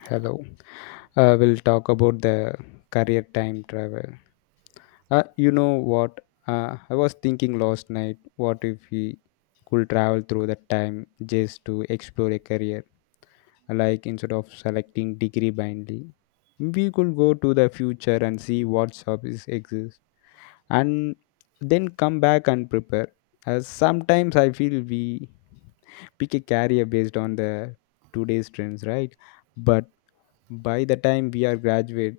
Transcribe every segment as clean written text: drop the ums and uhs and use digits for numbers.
Hello. We'll talk about the career time travel. You know what? I was thinking last night, what if we could travel through the time just to explore a career? Like instead of selecting degree blindly, we could go to the future and see what jobs exist, and then come back and prepare. As sometimes I feel we pick a career based on the today's trends, right? But by the time we are graduate,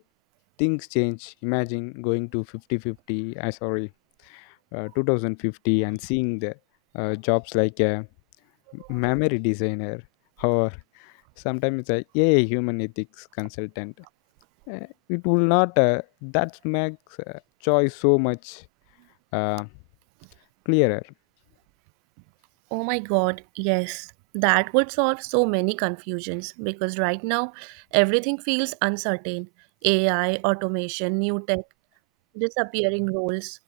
things change. Imagine going to 50-50, 50, sorry, 2050, and seeing the jobs like a memory designer, or sometimes a AI human ethics consultant. Uh, it will not, that makes choice so much uh, clearer. Oh my God, yes. That would solve so many confusions because right now everything feels uncertain. AI, automation, new tech, disappearing roles,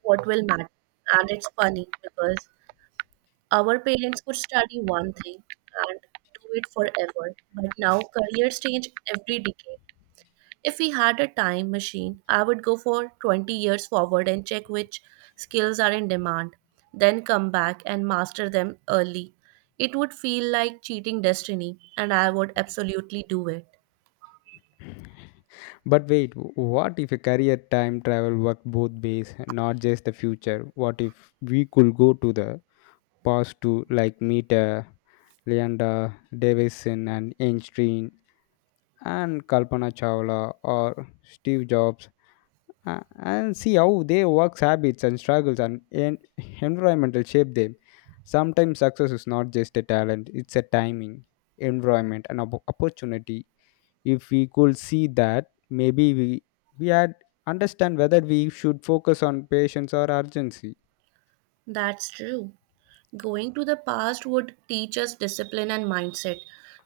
what will matter? And it's funny because our parents could study one thing and do it forever, but now careers change every decade. If we had a time machine, I would go for 20 years forward and check which skills are in demand, then come back and master them early. It would feel like cheating destiny, and I would absolutely do it. But wait, what if a career time travel worked both ways? Not just the future. What if we could go to the past to, like, meet Leonda Davison and Einstein and Kalpana Chawla or Steve Jobs, and see how their work, habits and struggles and environmental shape them. Sometimes success is not just a talent, it's a timing, environment, and opportunity. If we could see that, maybe we had understand whether we should focus on patience or urgency. That's true. Going to the past would teach us discipline and mindset.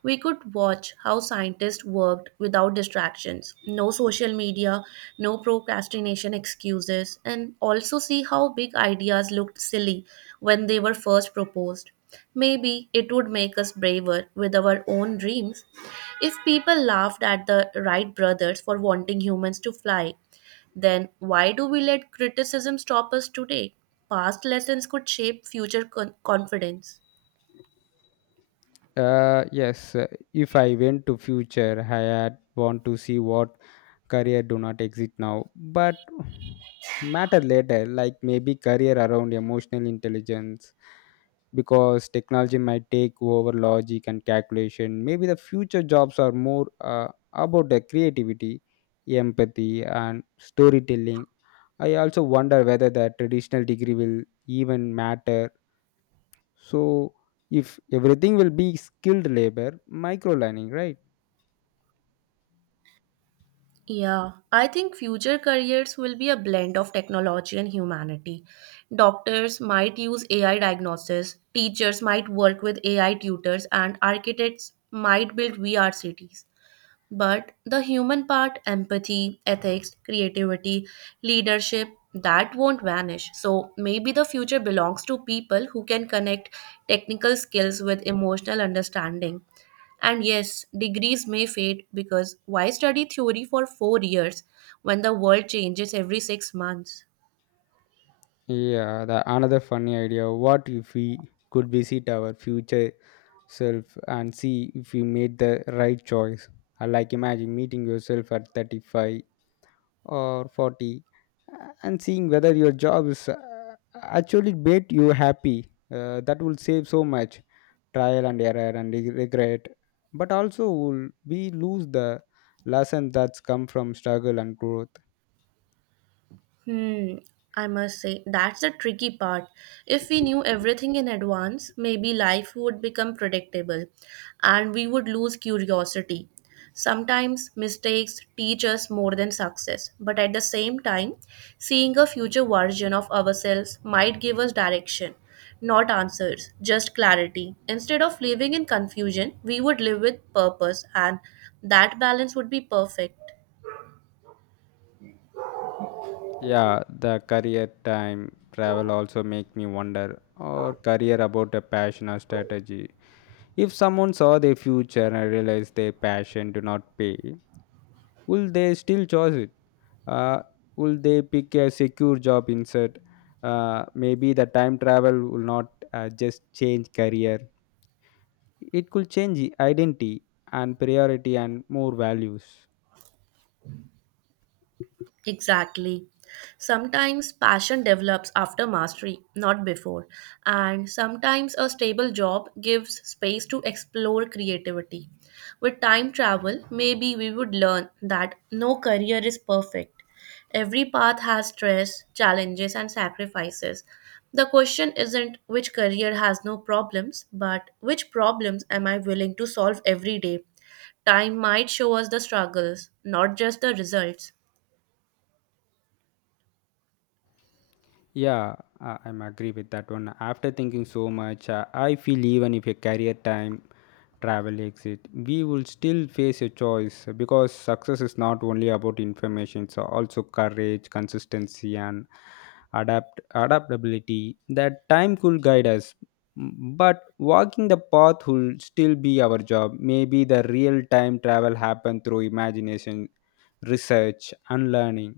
We could watch how scientists worked without distractions, no social media, no procrastination excuses, and also see how big ideas looked silly when they were first proposed. Maybe it would make us braver with our own dreams. If people laughed at the Wright brothers for wanting humans to fly, then why do we let criticism stop us today? Past lessons could shape future confidence. Yes, if I went to future, I had want to see what career do not exist now, but matter later, like maybe career around emotional intelligence, because technology might take over logic and calculation. Maybe the future jobs are more about the creativity, empathy, and storytelling. I also wonder whether the traditional degree will even matter, so if everything will be skilled labor, micro learning, right? Yeah, I think future careers will be a blend of technology and humanity. Doctors might use AI diagnosis, teachers might work with AI tutors, and architects might build VR cities. But the human part, empathy, ethics, creativity, leadership, that won't vanish. So maybe the future belongs to people who can connect technical skills with emotional understanding. And yes, degrees may fade because why study theory for 4 years when the world changes every 6 months? Yeah, the another funny idea. What if we could visit our future self and see if we made the right choice? Like imagine meeting yourself at 35 or 40, and seeing whether your job is actually made you happy. That will save so much trial and error and regret. But also, will we lose the lesson that's come from struggle and growth? Hmm, I must say, that's the tricky part. If we knew everything in advance, maybe life would become predictable and we would lose curiosity. Sometimes mistakes teach us more than success, but at the same time, seeing a future version of ourselves might give us direction, not answers, just clarity. Instead of living in confusion, we would live with purpose, and that balance would be perfect. Yeah, the career time travel also make me wonder or career about a passion or strategy. If someone saw their future and realized their passion do not pay, will they still choose it? Uh, will they pick a secure job instead? Maybe the time travel will not just change career. It could change identity and priority and more values. Exactly. Sometimes passion develops after mastery, not before. And sometimes a stable job gives space to explore creativity. With time travel, maybe we would learn that no career is perfect. Every path has stress, challenges, and sacrifices. The question isn't which career has no problems, but which problems am I willing to solve every day? Time might show us the struggles, not just the results. Yeah, I'm agree with that one. After thinking so much, I feel even if a career time travel exit, we will still face a choice because success is not only about information, it's also courage, consistency, and adaptability. That time could guide us, but walking the path will still be our job. Maybe the real time travel happen through imagination, research, and learning.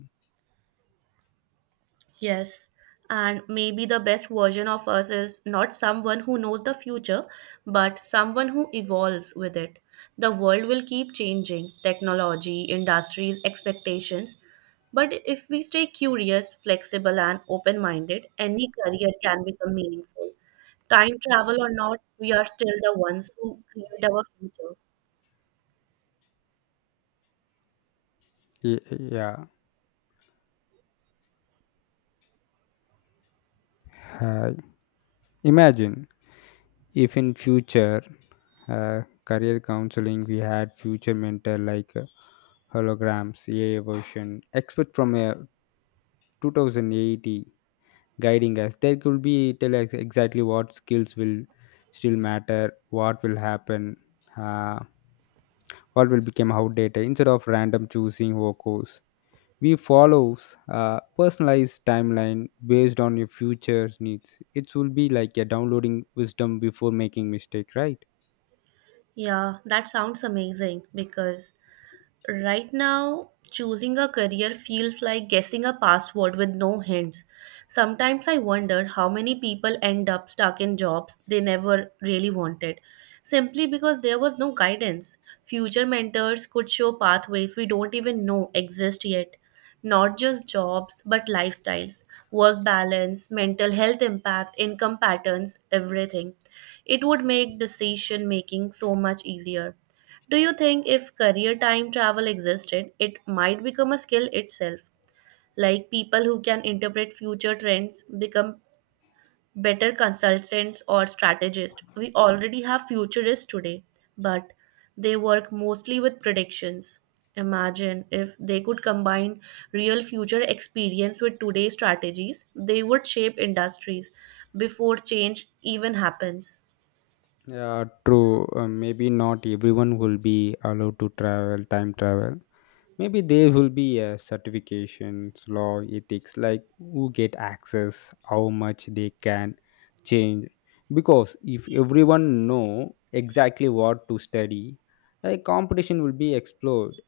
Yes, and maybe the best version of us is not someone who knows the future, but someone who evolves with it. The world will keep changing technology, industries, expectations. But if we stay curious, flexible, and open minded, any career can become meaningful. Time travel or not, we are still the ones who create our future. Yeah. Uh, Imagine if in future career counseling we had future mentor like holograms AI version expert from 2080 guiding us. There could be tell us exactly what skills will still matter, what will happen, uh, what will become outdated. Instead of random choosing our course, we follows a personalized timeline based on your future's needs. It will be like you're downloading wisdom before making mistake, right? Yeah, that sounds amazing because right now, choosing a career feels like guessing a password with no hints. Sometimes I wonder how many people end up stuck in jobs they never really wanted, simply because there was no guidance. Future mentors could show pathways we don't even know exist yet. Not just jobs, but lifestyles, work balance, mental health impact, income patterns, everything. It would make decision making so much easier. Do you think if career time travel existed, it might become a skill itself? Like people who can interpret future trends become better consultants or strategists. We already have futurists today, but they work mostly with predictions. Imagine if they could combine real future experience with today's strategies, they would shape industries before change even happens. Yeah, true. Maybe not everyone will be allowed to travel, time travel. Maybe there will be a certifications, law, ethics, like who get access, how much they can change, because if everyone know exactly what to study, a competition will be explored.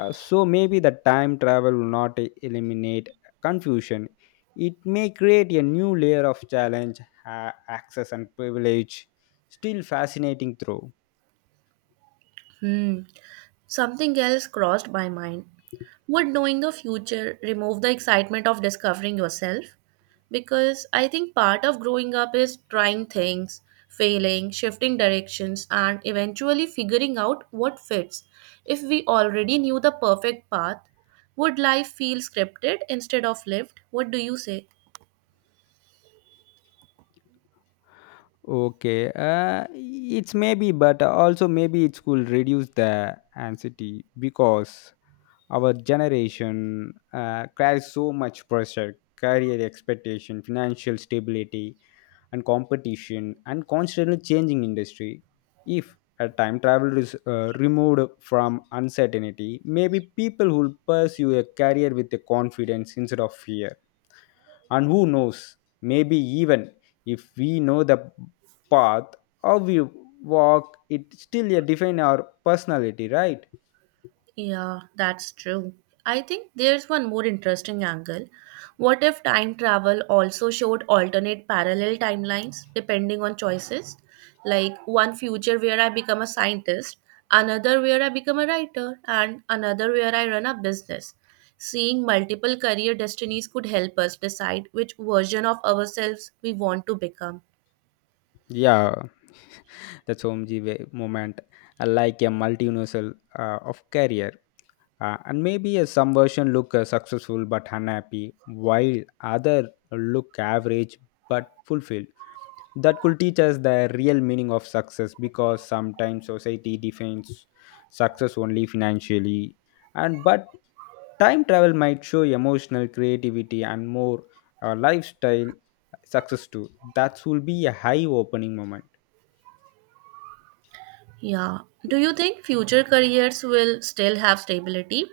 So maybe the time travel will not eliminate confusion, it may create a new layer of challenge, access and privilege. Still fascinating through. Hmm. Something else crossed my mind. Would knowing the future remove the excitement of discovering yourself? Because I think part of growing up is trying things, failing, shifting directions, and eventually figuring out what fits. If we already knew the perfect path, would life feel scripted instead of lived? What do you say? Okay, uh, it's maybe, but also maybe it could reduce the anxiety, because our generation carries so much pressure, career expectation, financial stability, and competition, and constantly changing industry. If a time travel is removed from uncertainty, maybe people will pursue a career with a confidence instead of fear. And who knows, maybe even if we know the path, or we walk it, still define our personality, right? Yeah, that's true. I think there's one more interesting angle. What if time travel also showed alternate parallel timelines depending on choices? Like one future where I become a scientist, another where I become a writer, and another where I run a business. Seeing multiple career destinies could help us decide which version of ourselves we want to become. Yeah, the Somji movement, like a multi-universal of career. And maybe a some version look successful but unhappy, while other look average but fulfilled. That could teach us the real meaning of success, because sometimes society defines success only financially, and but time travel might show emotional creativity and more lifestyle success too. That will be a high opening moment. Yeah. Do you think future careers will still have stability?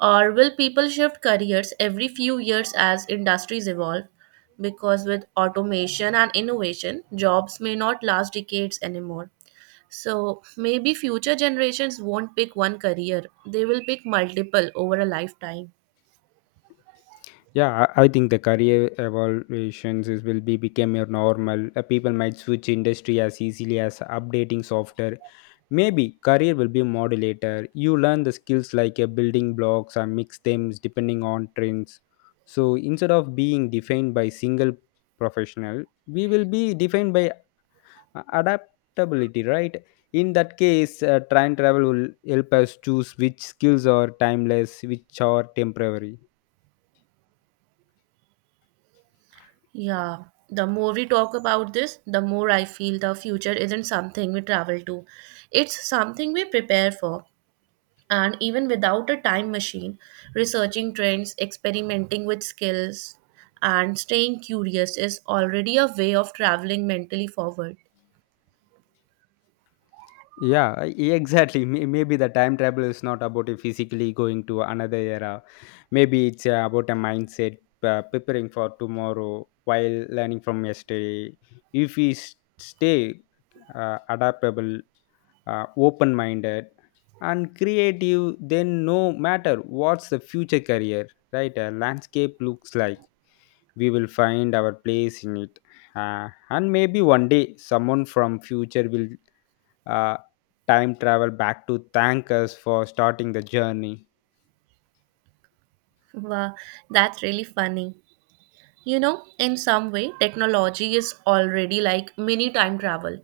Or will people shift careers every few years as industries evolve? Because with automation and innovation, jobs may not last decades anymore. So maybe future generations won't pick one career, they will pick multiple over a lifetime. Yeah, I think the career evaluations is, will be become your normal. People might switch industry as easily as updating software. Maybe career will be modulator. You learn the skills like building blocks or mix them depending on trends. So instead of being defined by single professional, we will be defined by adaptability, right? In that case, time travel will help us choose which skills are timeless, which are temporary. Yeah, the more we talk about this, the more I feel the future isn't something we travel to. It's something we prepare for. And even without a time machine, researching trends, experimenting with skills, and staying curious is already a way of traveling mentally forward. Yeah, exactly. Maybe the time travel is not about you physically going to another era. Maybe it's about a mindset, preparing for tomorrow while learning from yesterday. If we stay adaptable, open minded, and creative, then no matter what's the future career, right? A landscape looks like we will find our place in it. And maybe one day someone from future will uh, time travel back to thank us for starting the journey. Wow, that's really funny. You know, in some way, technology is already like mini time travel.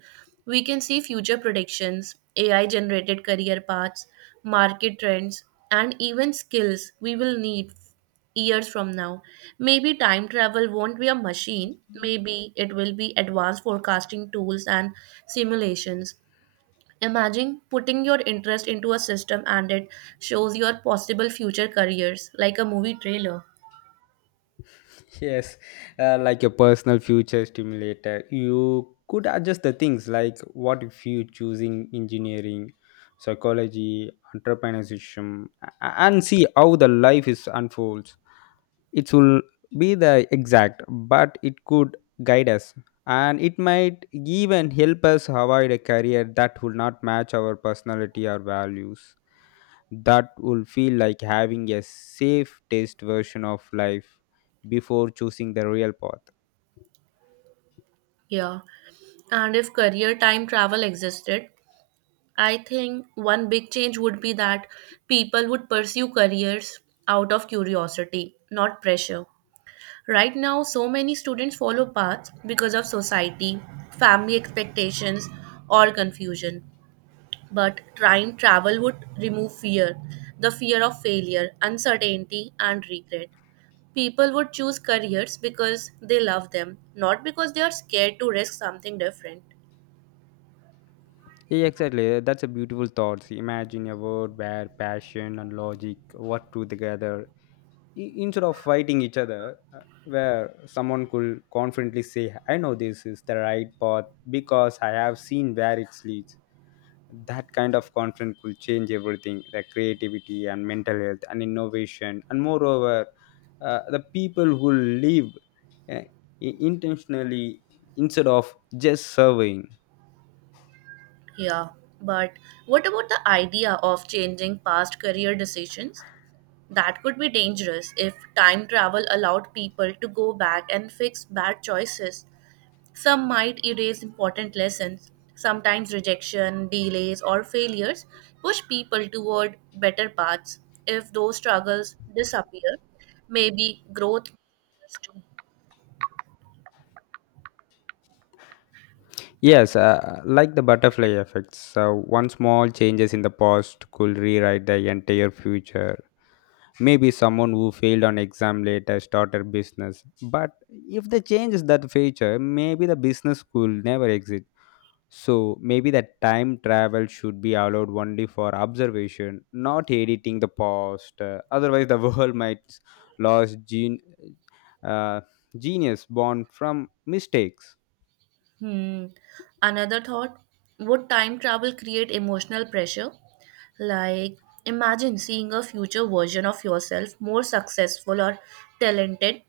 We can see future predictions, AI generated career paths, market trends, and even skills we will need years from now. Maybe time travel won't be a machine, maybe it will be advanced forecasting tools and simulations. Imagine putting your interest into a system and it shows your possible future careers like a movie trailer. Yes, like your personal future stimulator. You could adjust the things like what if you choosing engineering, psychology, entrepreneurship, and see how the life is unfolds. It will be the exact, but it could guide us, and it might even help us avoid a career that will not match our personality or values. That will feel like having a safe taste version of life before choosing the real path. Yeah. And if career time travel existed, I think one big change would be that people would pursue careers out of curiosity, not pressure. Right now, so many students follow paths because of society, family expectations, or confusion. But time travel would remove fear, the fear of failure, uncertainty, and regret. People would choose careers because they love them, not because they are scared to risk something different. Yeah, exactly, that's a beautiful thought. Imagine a world where passion and logic work together, instead of fighting each other, where someone could confidently say, I know this is the right path because I have seen where it leads. That kind of confidence could change everything, the creativity and mental health and innovation. And moreover, the people who live uh, intentionally instead of just serving. Yeah, but what about the idea of changing past career decisions? That could be dangerous if time travel allowed people to go back and fix bad choices. Some might erase important lessons. Sometimes rejection, delays, or failures push people toward better paths. If those struggles disappear, maybe growth too. Yes, like the butterfly effects. So one small changes in the past could rewrite the entire future. Maybe someone who failed on exam later started business, but if they changes that feature, maybe the business could never exist. So maybe that time travel should be allowed only for observation, not editing the past. Otherwise, the world might lose uh, genius born from mistakes. Hmm. Another thought, would time travel create emotional pressure? Like, imagine seeing a future version of yourself more successful or talented,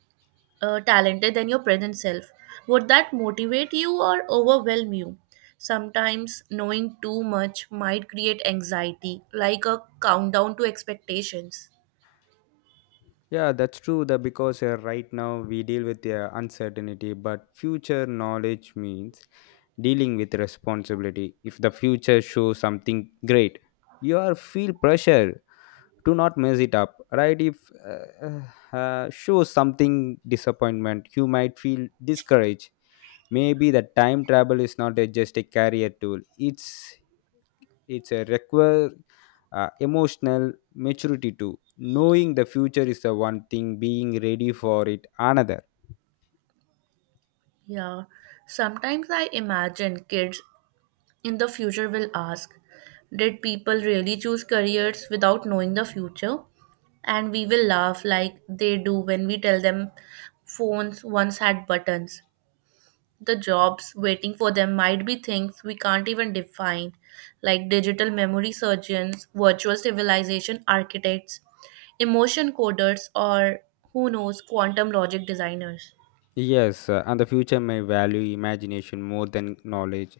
talented than your present self. Would that motivate you or overwhelm you? Sometimes knowing too much might create anxiety, like a countdown to expectations. Yeah, that's true. That because right now we deal with the uncertainty, but future knowledge means dealing with responsibility. If the future shows something great, you are feel pressure, do not mess it up, right? If uh, show something disappointment, you might feel discouraged. Maybe the time travel is not a, just a career tool. It's it's a require emotional maturity too. Knowing the future is the one thing, being ready for it, another. Yeah, sometimes I imagine kids in the future will ask, did people really choose careers without knowing the future? And we will laugh like they do when we tell them phones once had buttons. The jobs waiting for them might be things we can't even define, like digital memory surgeons, virtual civilization architects, emotion coders, or who knows, quantum logic designers. Yes, and the future may value imagination more than knowledge,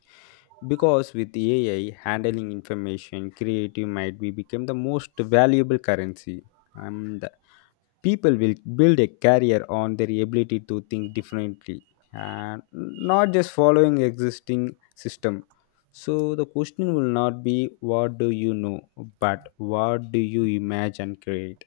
because with AI handling information, creative might be become the most valuable currency. And people will build a career on their ability to think differently and not just following existing system. So the question will not be what do you know, but what do you imagine create?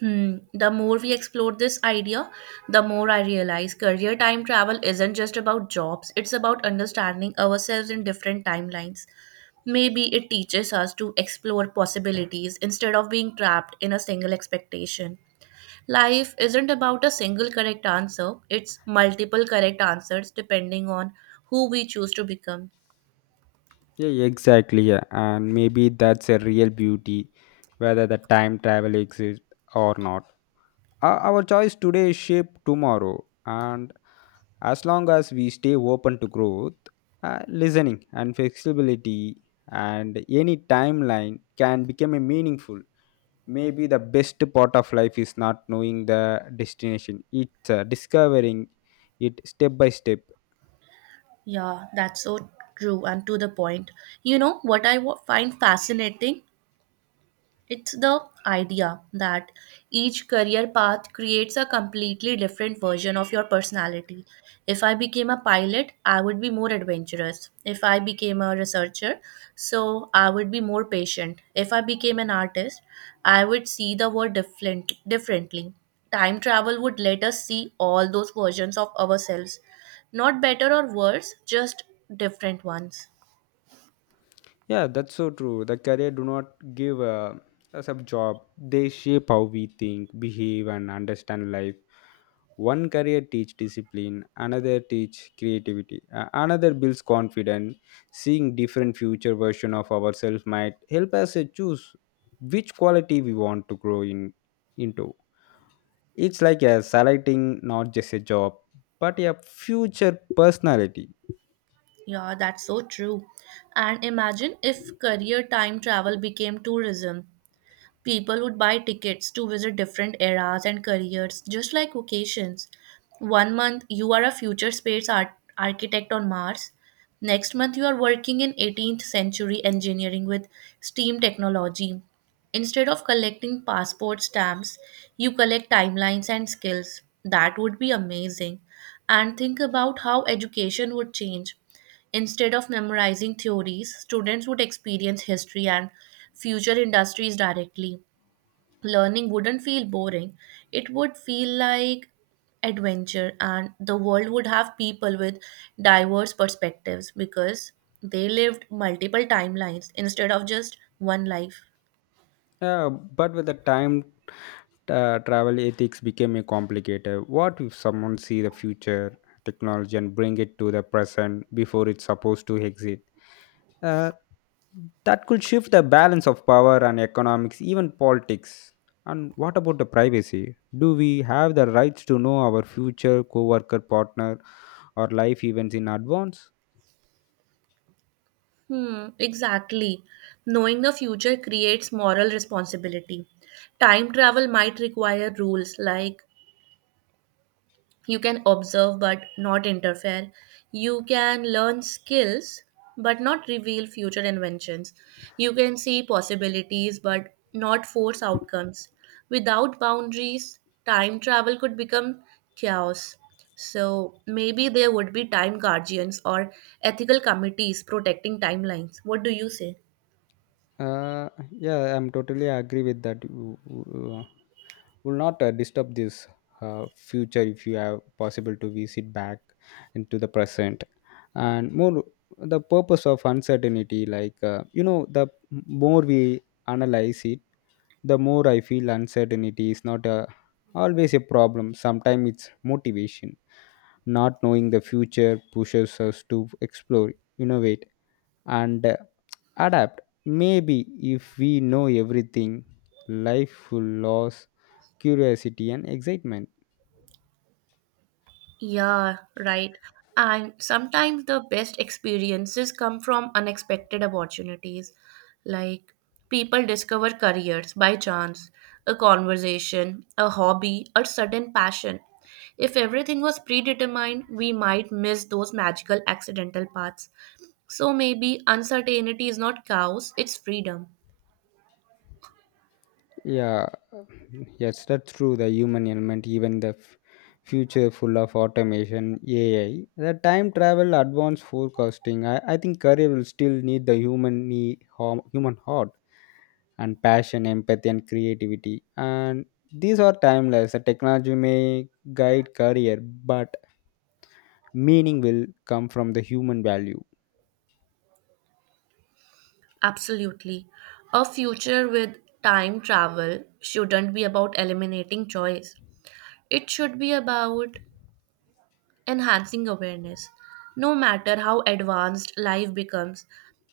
Hmm. The more we explore this idea, the more I realize career time travel isn't just about jobs, it's about understanding ourselves in different timelines. Maybe it teaches us to explore possibilities instead of being trapped in a single expectation. Life isn't about a single correct answer, it's multiple correct answers depending on who we choose to become. Yeah, yeah, exactly. Yeah. And maybe that's a real beauty, whether the time travel exists or not. Our choice today shape tomorrow. And as long as we stay open to growth, listening, and flexibility, and any timeline can become a meaningful. Maybe the best part of life is not knowing the destination, it's discovering it step by step. Yeah, that's so true and to the point. You know what I find fascinating? It's the idea that each career path creates a completely different version of your personality. If I became a pilot, I would be more adventurous. If I became a researcher, so I would be more patient. If I became an artist, I would see the world differently. Time travel would let us see all those versions of ourselves, not better or worse, just different ones. Yeah, that's so true. The career do not give us a job. They shape how we think, behave, and understand life. One career teach discipline, another teach creativity, another builds confidence. Seeing different future version of ourselves might help us choose which quality we want to grow in into. It's like a selecting not just a job, but a future personality. Yeah, that's so true. And imagine if career time travel became tourism. People would buy tickets to visit different eras and careers, just like vacations. One month, you are a future space architect on Mars. Next month, you are working in 18th century engineering with steam technology. Instead of collecting passport stamps, you collect timelines and skills. That would be amazing. And think about how education would change. Instead of memorizing theories, students would experience history and future industries directly. Learning wouldn't feel boring, it would feel like adventure, and the world would have people with diverse perspectives because they lived multiple timelines instead of just one life. Yeah, but with the time, travel ethics became a complicated. What if someone see the future technology and bring it to the present before it's supposed to exit? Uh, that could shift the balance of power and economics, even politics. And what about the privacy? Do we have the rights to know our future co-worker, partner, or life events in advance? Hmm, exactly. Knowing the future creates moral responsibility. Time travel might require rules like, you can observe but not interfere, you can learn skills but not reveal future inventions, you can see possibilities but not force outcomes. Without boundaries, time travel could become chaos. So maybe there would be time guardians or ethical committees protecting timelines. What do you say? Uh, yeah, I'm totally agree with that. Will not disturb this future if you have possible to visit back into the present, and more the purpose of uncertainty, like the more we analyze it, the more I feel uncertainty is not a always a problem. Sometimes it's motivation. Not knowing the future pushes us to explore, innovate, and adapt maybe. If we know everything, life will lose curiosity and excitement. Yeah, right. And sometimes the best experiences come from unexpected opportunities. Like, people discover careers by chance, a conversation, a hobby, or sudden passion. If everything was predetermined, we might miss those magical accidental paths. So maybe uncertainty is not chaos, it's freedom. Yeah, yes, that's true. The human element, even the future full of automation, AI, the time travel, advanced forecasting. I think career will still need the human need, human heart and passion, empathy, and creativity. And these are timeless. The technology may guide career, but meaning will come from the human value. Absolutely. A future with time travel shouldn't be about eliminating choice. It should be about enhancing awareness. No matter how advanced life becomes,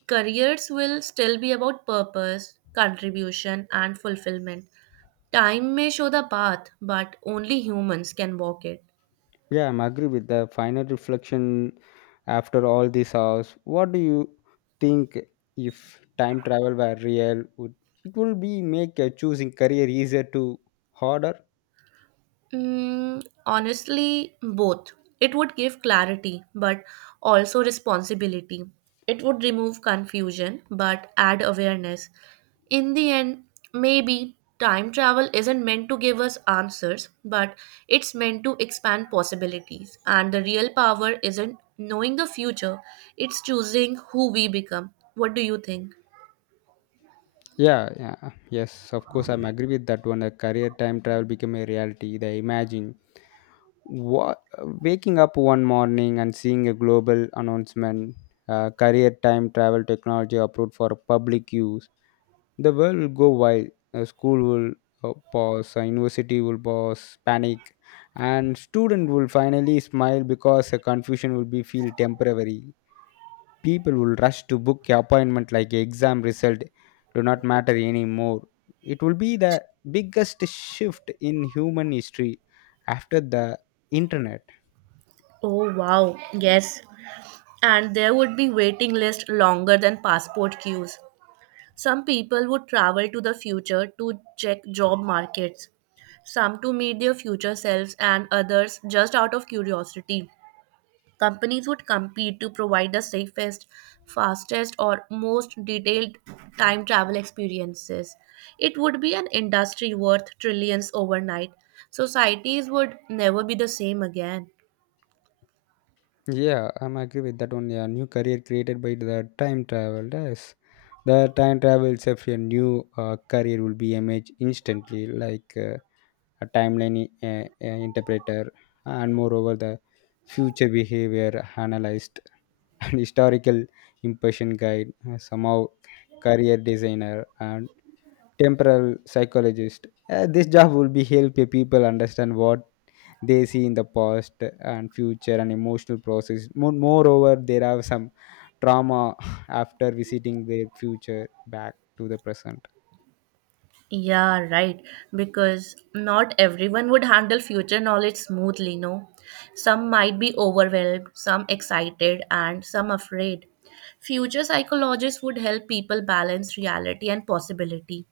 careers will still be about purpose, contribution, and fulfillment. Time may show the path, but only humans can walk it. Yeah, I'm agree with the final reflection after all these hours. What do you think, if time travel were real, would it will be make choosing career easier to harder? Mm, honestly, both. It would give clarity, but also responsibility. It would remove confusion, but add awareness. In the end, maybe time travel isn't meant to give us answers, but it's meant to expand possibilities. And the real power isn't knowing the future, it's choosing who we become. What do you think? Yeah, yeah, yes, of course, I'm agree with that one. A career time travel become a reality. They imagine what waking up one morning and seeing a global announcement, career time travel technology approved for public use, the world will go wild. School will pause, university will pause, panic, and student will finally smile because the confusion will be feel temporary. People will rush to book appointment like exam result do not matter anymore. It will be the biggest shift in human history after the internet. Oh, wow. Yes. And there would be waiting list longer than passport queues. Some people would travel to the future to check job markets, some to meet their future selves, and others just out of curiosity. Companies would compete to provide the safest, fastest, or most detailed time travel experiences. It would be an industry worth trillions overnight. Societies would never be the same again. Yeah, I'm agree with that only. A new career created by the time travel. Yes, the time travel itself, your new career will be image instantly, like a timeline interpreter, and moreover, the future behavior analyst, and historical impression guide, somehow career designer and temporal psychologist. This job will be help your people understand what they see in the past and future and emotional process. Moreover there are some trauma after visiting their future back to the present. Yeah, right. Because not everyone would handle future knowledge smoothly, no? Some might be overwhelmed, some excited, and some afraid. Future psychologists would help people balance reality and possibility,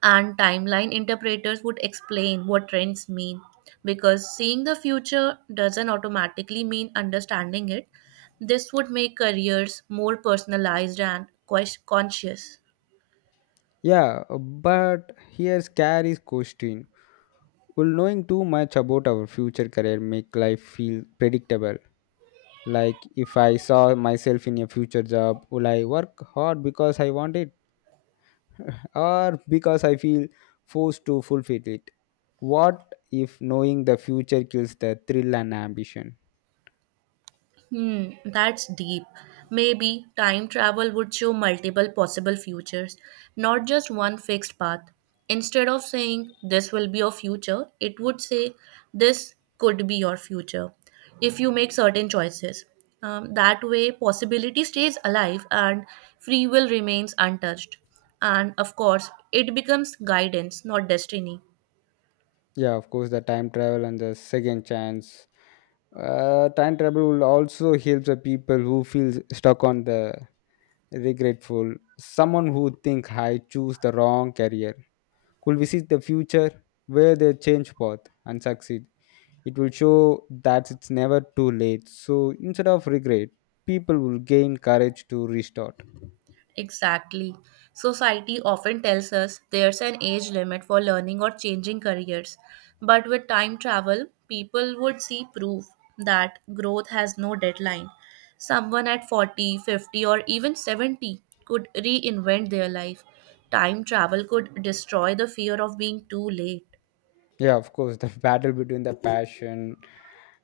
and timeline interpreters would explain what trends mean. Because seeing the future doesn't automatically mean understanding it, this would make careers more personalized and conscious. Yeah, but here's Carrie's question: will knowing too much about our future career make life feel predictable? Like, if I saw myself in a future job, will I work hard because I want it or because I feel forced to fulfill it? What if knowing the future kills the thrill and ambition? Hmm, that's deep. Maybe time travel would show multiple possible futures, not just one fixed path. Instead of saying this will be your future, it would say this could be your future if you make certain choices. That way, possibility stays alive and free will remains untouched. And of course, it becomes guidance, not destiny. Yeah, of course, the time travel and the second chance. Time travel will also help the people who feel stuck on the regretful. Someone who think I choose the wrong career could visit the future where they change path and succeed. It will show that it's never too late. So instead of regret, people will gain courage to restart. Exactly. Society often tells us there's an age limit for learning or changing careers. But with time travel, people would see proof that growth has no deadline. Someone at 40, 50, or even 70 could reinvent their life. Time travel could destroy the fear of being too late. Yeah, of course, the battle between the passion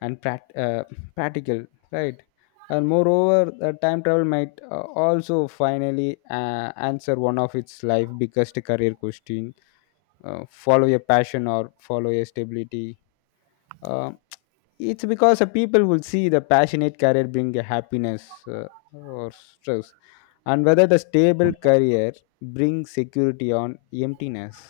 and practical, right? And moreover, the time travel might also finally answer one of its life biggest career question: follow your passion or follow your stability? Um, it's because the people will see the passionate career bring a happiness uh, or stress, and whether the stable career brings security on emptiness.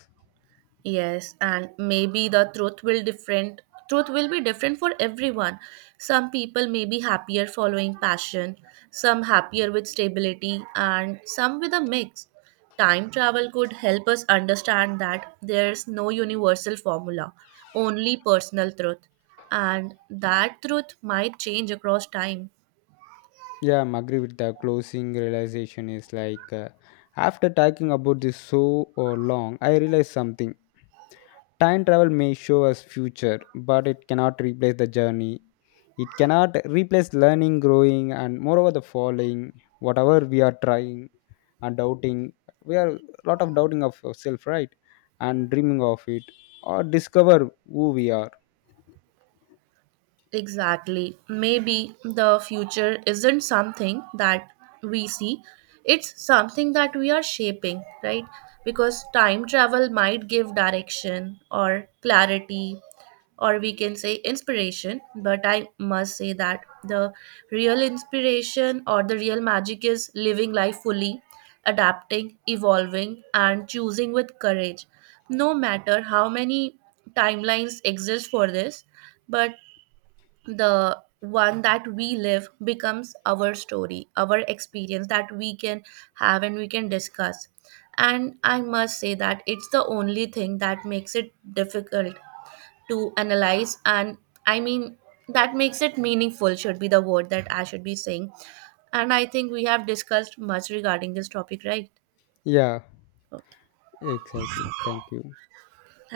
Yes, and maybe the truth will different truth will be different for everyone. Some people may be happier following passion, some happier with stability, and some with a mix. Time travel could help us understand that there's no universal formula, only personal truth, and that truth might change across time. Yeah, I'm agree with the closing realization is like after talking about this so long, I realized something. Time travel may show us future, but it cannot replace the journey. It cannot replace learning, growing, and moreover the falling. Whatever we are trying and doubting, we are lot of doubting of ourselves, right? And dreaming of it, or discover who we are. Exactly. Maybe the future isn't something that we see, it's something that we are shaping, right? Because time travel might give direction or clarity, or we can say inspiration. But I must say that the real inspiration or the real magic is living life fully, adapting, evolving, and choosing with courage. No matter how many timelines exist for this, but the one that we live becomes our story, our experience that we can have and we can discuss, and I must say that it's the only thing that makes it difficult to analyze, and I mean, that makes it meaningful should be the word that I should be saying. And I think we have discussed much regarding this topic, right? Yeah, Okay. exactly. Thank you.